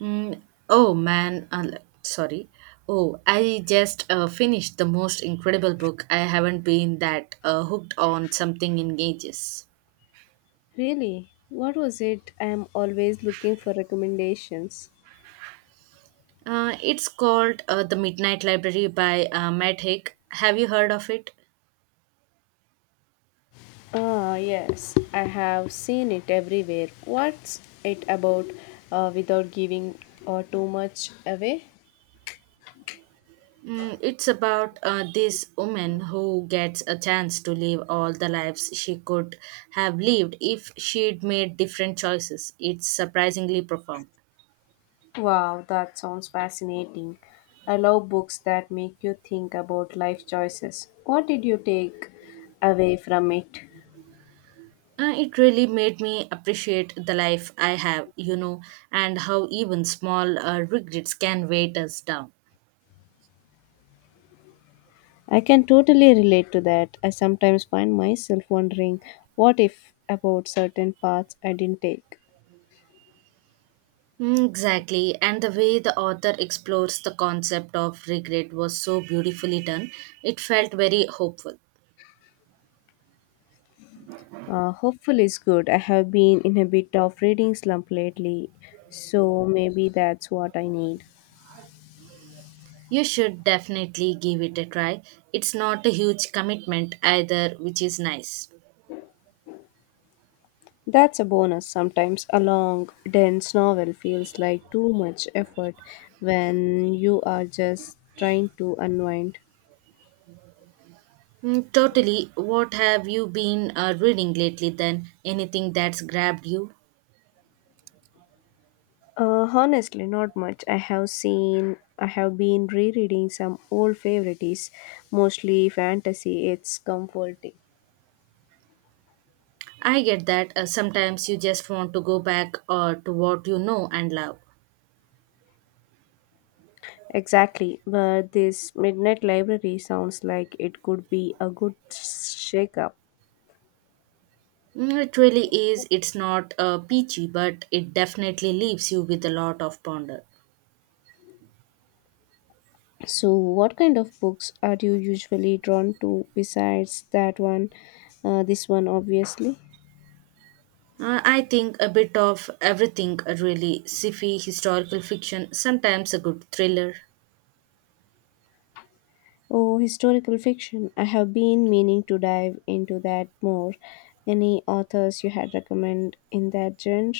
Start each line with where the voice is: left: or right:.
right: Mm, oh man, sorry. Oh, I just finished the most incredible book. I haven't been that hooked on something in ages.
left: Really? What was it? I am always looking for recommendations.
right: It's called The Midnight Library by Matt Haig. Have you heard of it?
left: Ah, yes, I have seen it everywhere. What's it about without giving too much away?
right: It's about this woman who gets a chance to live all the lives she could have lived if she'd made different choices. It's surprisingly profound.
left: Wow, that sounds fascinating. I love books that make you think about life choices. What did you take away from it?
right: It really made me appreciate the life I have, you know, and how even small regrets can weigh us down.
left: I can totally relate to that. I sometimes find myself wondering what if about certain paths I didn't take.
right: Mm, exactly, and the way the author explores the concept of regret was so beautifully done. It felt very hopeful.
left: Hopeful is good. I have been in a bit of reading slump lately, so maybe that's what I need.
right: You should definitely give it a try. It's not a huge commitment either, which is nice.
left: That's a bonus. Sometimes a long, dense novel feels like too much effort when you are just trying to unwind.
right: Mm, totally. What have you been reading lately then? Anything that's grabbed you?
left: Honestly, not much. I have been rereading some old favorites, mostly fantasy. It's comforting.
right: I get that sometimes you just want to go back to what you know and love.
left: Exactly, but this midnight library sounds like it could be a good shake-up.
right: Mm, it really is, it's not peachy, but it definitely leaves you with a lot of ponder.
left: So, what kind of books are you usually drawn to besides that one? This one, obviously.
right: I think a bit of everything, really, sci-fi, historical fiction, sometimes a good thriller.
left: Oh, historical fiction. I have been meaning to dive into that more. Any authors you had recommend in that genre?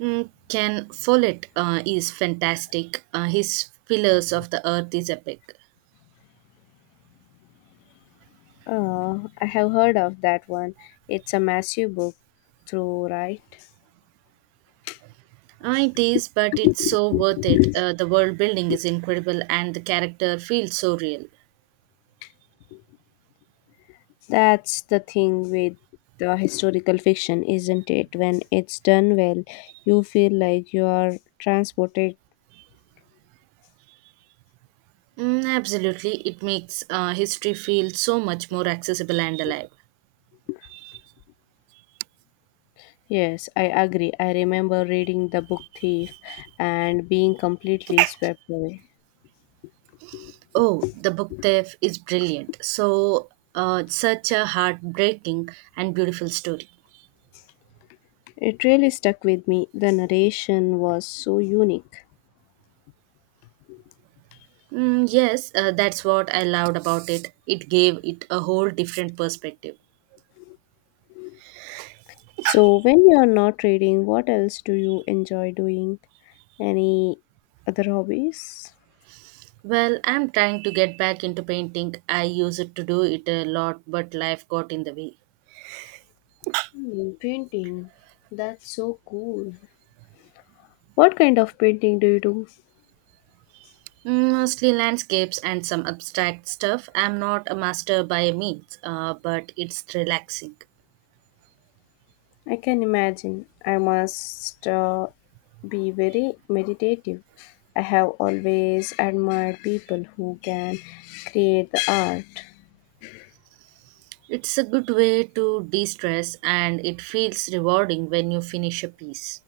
right: Mm, Ken Follett is fantastic. His Pillars of the Earth is epic.
left: I have heard of that one. It's a massive book, through right?
right: It is, but it's so worth it. The world building is incredible and the character feels so real.
left: That's the thing with the historical fiction, isn't it? When it's done well, you feel like you are transported.
right: Mm, absolutely, it makes history feel so much more accessible and alive.
left: Yes, I agree. I remember reading The Book Thief and being completely swept away.
right: Oh, the book thief is brilliant. Such a heartbreaking and beautiful story.
left: It really stuck with me. The narration was so unique.
right: Mm, yes, that's what I loved about it. It gave it a whole different perspective.
left: So, when you're not reading, what else do you enjoy doing? Any other hobbies?
right: Well, I'm trying to get back into painting. I used to do it a lot, but life got in the way.
left: Hmm, painting. That's so cool. What kind of painting do you do?
right: Mm, mostly landscapes and some abstract stuff. I'm not a master by any means, but it's relaxing.
left: I can imagine. I must be very meditative. I have always admired people who can create the art.
right: It's a good way to de stress, and it feels rewarding when you finish a piece.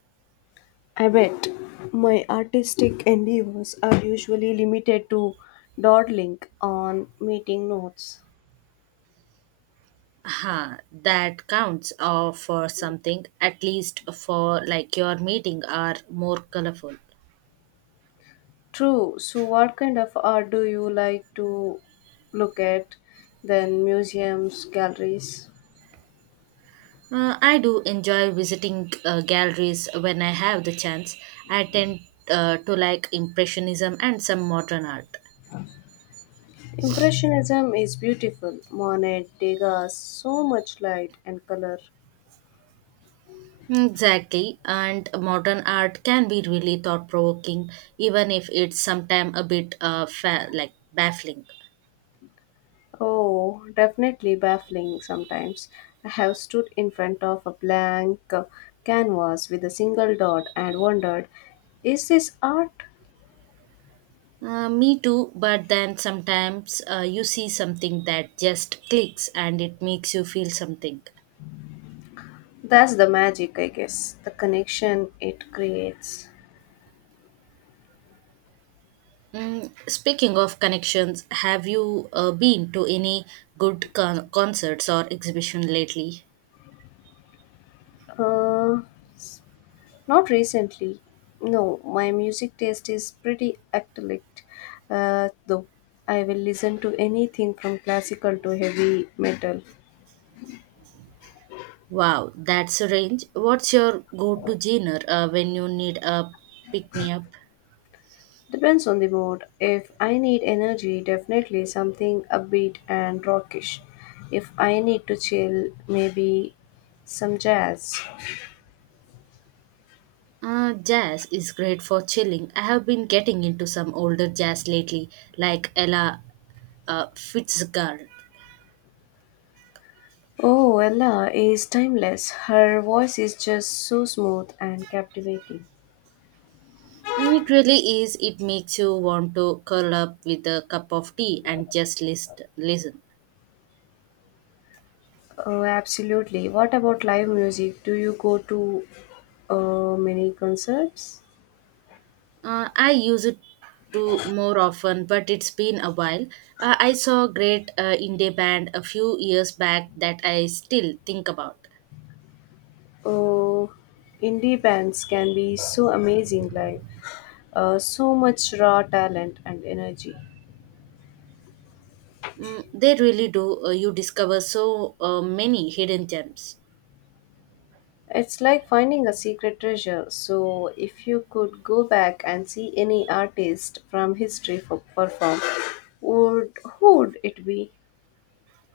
left: I bet my artistic endeavors are usually limited to dawdling on meeting notes.
right: Huh, that counts for something, at least for like your meeting are more colorful.
left: True. So, what kind of art do you like to look at? Then museums, galleries.
right: I do enjoy visiting galleries when I have the chance. I tend to like Impressionism and some modern art.
left: Impressionism is beautiful. Monet, Degas, so much light and color.
right: Exactly, and modern art can be really thought provoking, even if it's sometimes a bit like baffling.
left: Oh, definitely baffling sometimes. I have stood in front of a blank canvas with a single dot and wondered, is this art?
right: Me too, but then sometimes you see something that just clicks and it makes you feel something.
left: That's the magic, I guess, the connection it creates.
right: Mm, speaking of connections, have you been to any good concerts or exhibition lately?
left: Uh, Not recently. No, my music taste is pretty eclectic, though. I will listen to anything from classical to heavy metal.
right: Wow, that's a range. What's your go-to genre when you need a pick-me-up?
left: Depends on the mood. If I need energy, definitely something upbeat and rockish. If I need to chill, maybe some jazz.
right: Jazz is great for chilling. I have been getting into some older jazz lately, like Ella Fitzgerald.
left: Oh, Ella is timeless. Her voice is just so smooth and captivating.
right: Mm, it really is. It makes you want to curl up with a cup of tea and just listen.
left: Oh, absolutely. What about live music? Do you go to many concerts?
right: I use it to more often, but it's been a while. I saw a great indie band a few years back that I still think about.
left: Oh, indie bands can be so amazing, like so much raw talent and energy.
right: Mm, they really do. You discover so many hidden gems.
left: It's like finding a secret treasure. So, if you could go back and see any artist from history for perform, would who would it be?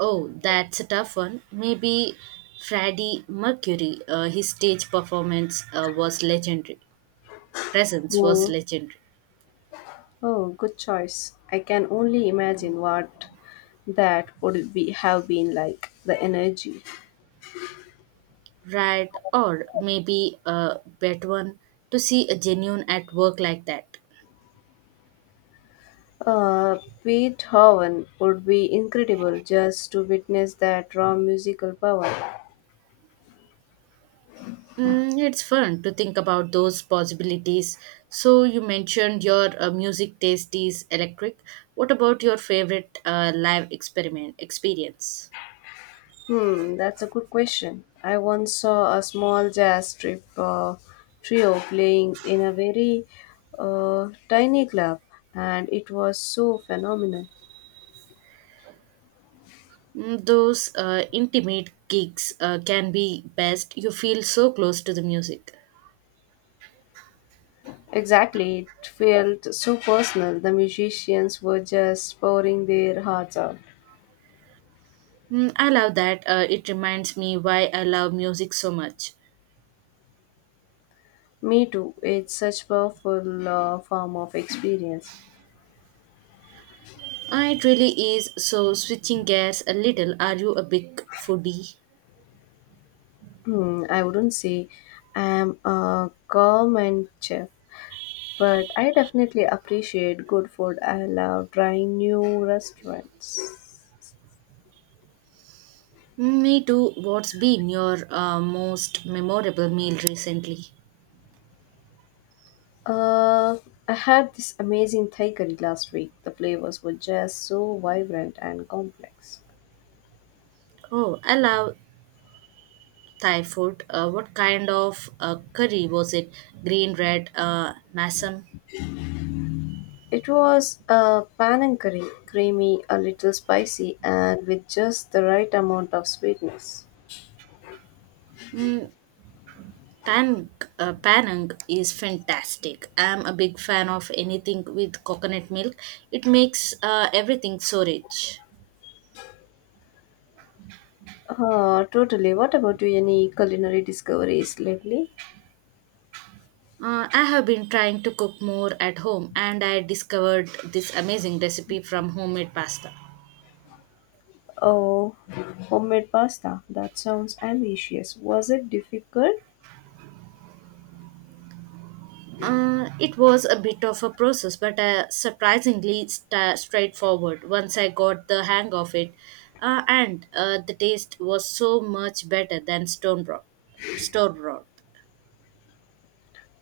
right: Oh, that's a tough one. Maybe Freddie Mercury. His stage performance was legendary. Presence was
left: Hmm.
right: legendary.
left: Oh, good choice. I can only imagine what that would be have been like the energy.
right: Right, or maybe a bet one to see a genuine at work like that.
left: Uh, Beethoven would be incredible just to witness that raw musical power.
right: Mm, it's fun to think about those possibilities. So, you mentioned your music taste is electric. What about your favorite live experiment experience?
left: Hmm, that's a good question. I once saw a small jazz trip trio playing in a very tiny club, and it was so phenomenal.
right: Mm, those intimate gigs can be best. You feel so close to the music.
left: Exactly, it felt so personal. The musicians were just pouring their hearts out.
right: Mm, I love that. It reminds me why I love music so much.
left: Me too. It's such powerful form of experience.
right: It really is. So, switching gears a little, are you a big foodie?
left: Hmm, I wouldn't say I'm a gourmet chef, but I definitely appreciate good food. I love trying new restaurants.
right: Me too. What's been your most memorable meal recently?
left: Uh, I had this amazing thai curry last week. The flavors were just so vibrant and complex.
right: Oh, I love Thai food. What kind of curry was it? Green, red, masam?
left: It was a panang curry, creamy, a little spicy, and with just the right amount of sweetness.
right: Mm, pan, Panang is fantastic. I'm a big fan of anything with coconut milk. It makes everything so rich.
left: Totally. What about you? Any culinary discoveries lately?
right: I have been trying to cook more at home and I discovered this amazing recipe from homemade pasta.
left: Oh, homemade pasta. That sounds ambitious. Was it difficult?
right: It was a bit of a process, but surprisingly sta straightforward once I got the hang of it. And the taste was so much better than store broth.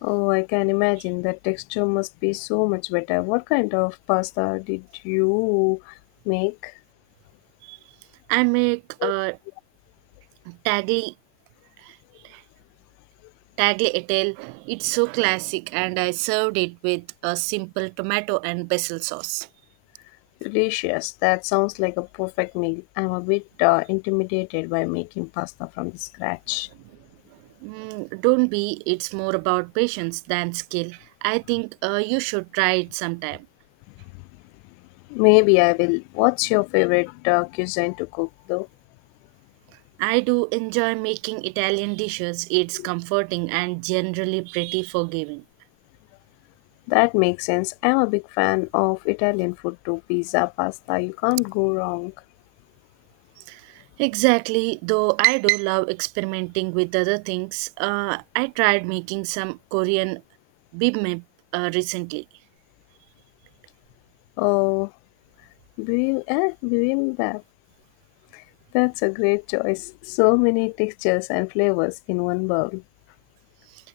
left: Oh, I can imagine. The texture must be so much better. What kind of pasta did you make?
right: I make tagli tagliatelle. It's so classic, and I served it with a simple tomato and basil sauce.
left: Delicious. That sounds like a perfect meal. I'm a bit intimidated by making pasta from the scratch.
right: Mm, don't be, it's more about patience than skill. I think you should try it sometime.
left: Maybe I will. What's your favorite cuisine to cook though?
right: I do enjoy making Italian dishes, it's comforting and generally pretty forgiving.
left: That makes sense. I'm a big fan of Italian food too. Pizza, pasta, you can't go wrong.
right: Exactly, though I do love experimenting with other things. I tried making some Korean bibimbap recently.
left: Oh, bibimbap. That's a great choice. So many textures and flavors in one bowl.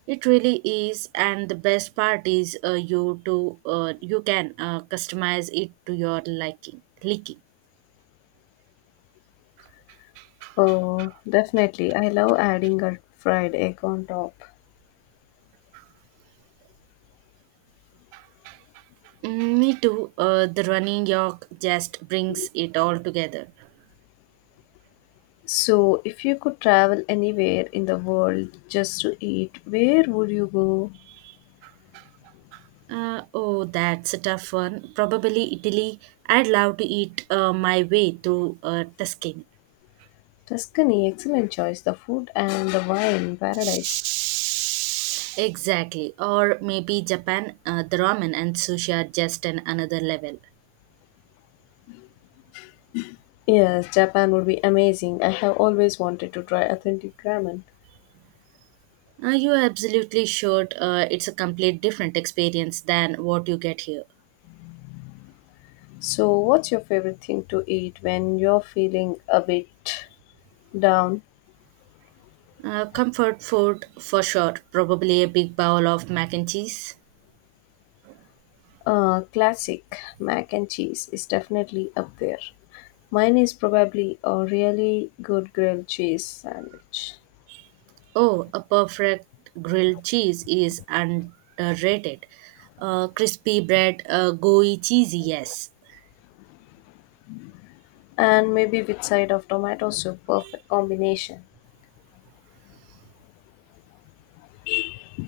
right: It really is, and the best part is you can customize it to your liking. Liking.
left: Oh, definitely. I love adding a fried egg on top.
right: Mm, me too. The running York just brings it all together.
left: So, if you could travel anywhere in the world just to eat, where would you go?
right: Oh, that's a tough one. Probably Italy. I'd love to eat my way through Tuscany.
left: Tuscany, excellent choice. The food and the wine, paradise.
right: Exactly. Or maybe Japan. The ramen and sushi are just an another level.
left: Yes, Japan would be amazing. I have always wanted to try authentic ramen.
right: You absolutely should. It's a complete different experience than what you get here.
left: So, what's your favorite thing to eat when you're feeling a bit down?
right: Comfort food for sure. Probably a big bowl of mac and cheese.
left: Classic mac and cheese is definitely up there. Mine is probably a really good grilled cheese sandwich.
right: Oh, a perfect grilled cheese is underrated. Crispy bread, gooey cheesy, yes.
left: And maybe with side of tomato soup, perfect combination.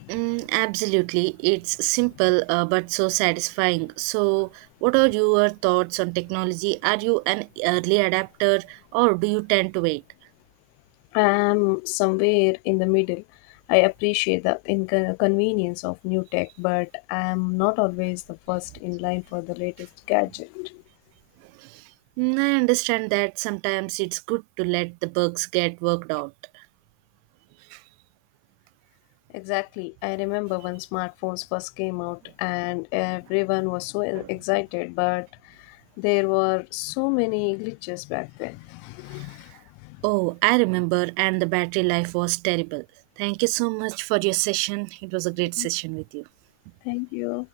right: Mm, absolutely. It's simple but so satisfying. So, what are your thoughts on technology? Are you an early adapter or do you tend to wait?
left: I am somewhere in the middle. I appreciate the inconvenience of new tech, but I am not always the first in line for the latest gadget.
right: Mm, I understand that sometimes it's good to let the bugs get worked out.
left: Exactly. I remember when smartphones first came out and everyone was so excited, but there were so many glitches back then.
right: Oh, I remember, and the battery life was terrible. Thank you so much for your session. It was a great session with you.
left: Thank you.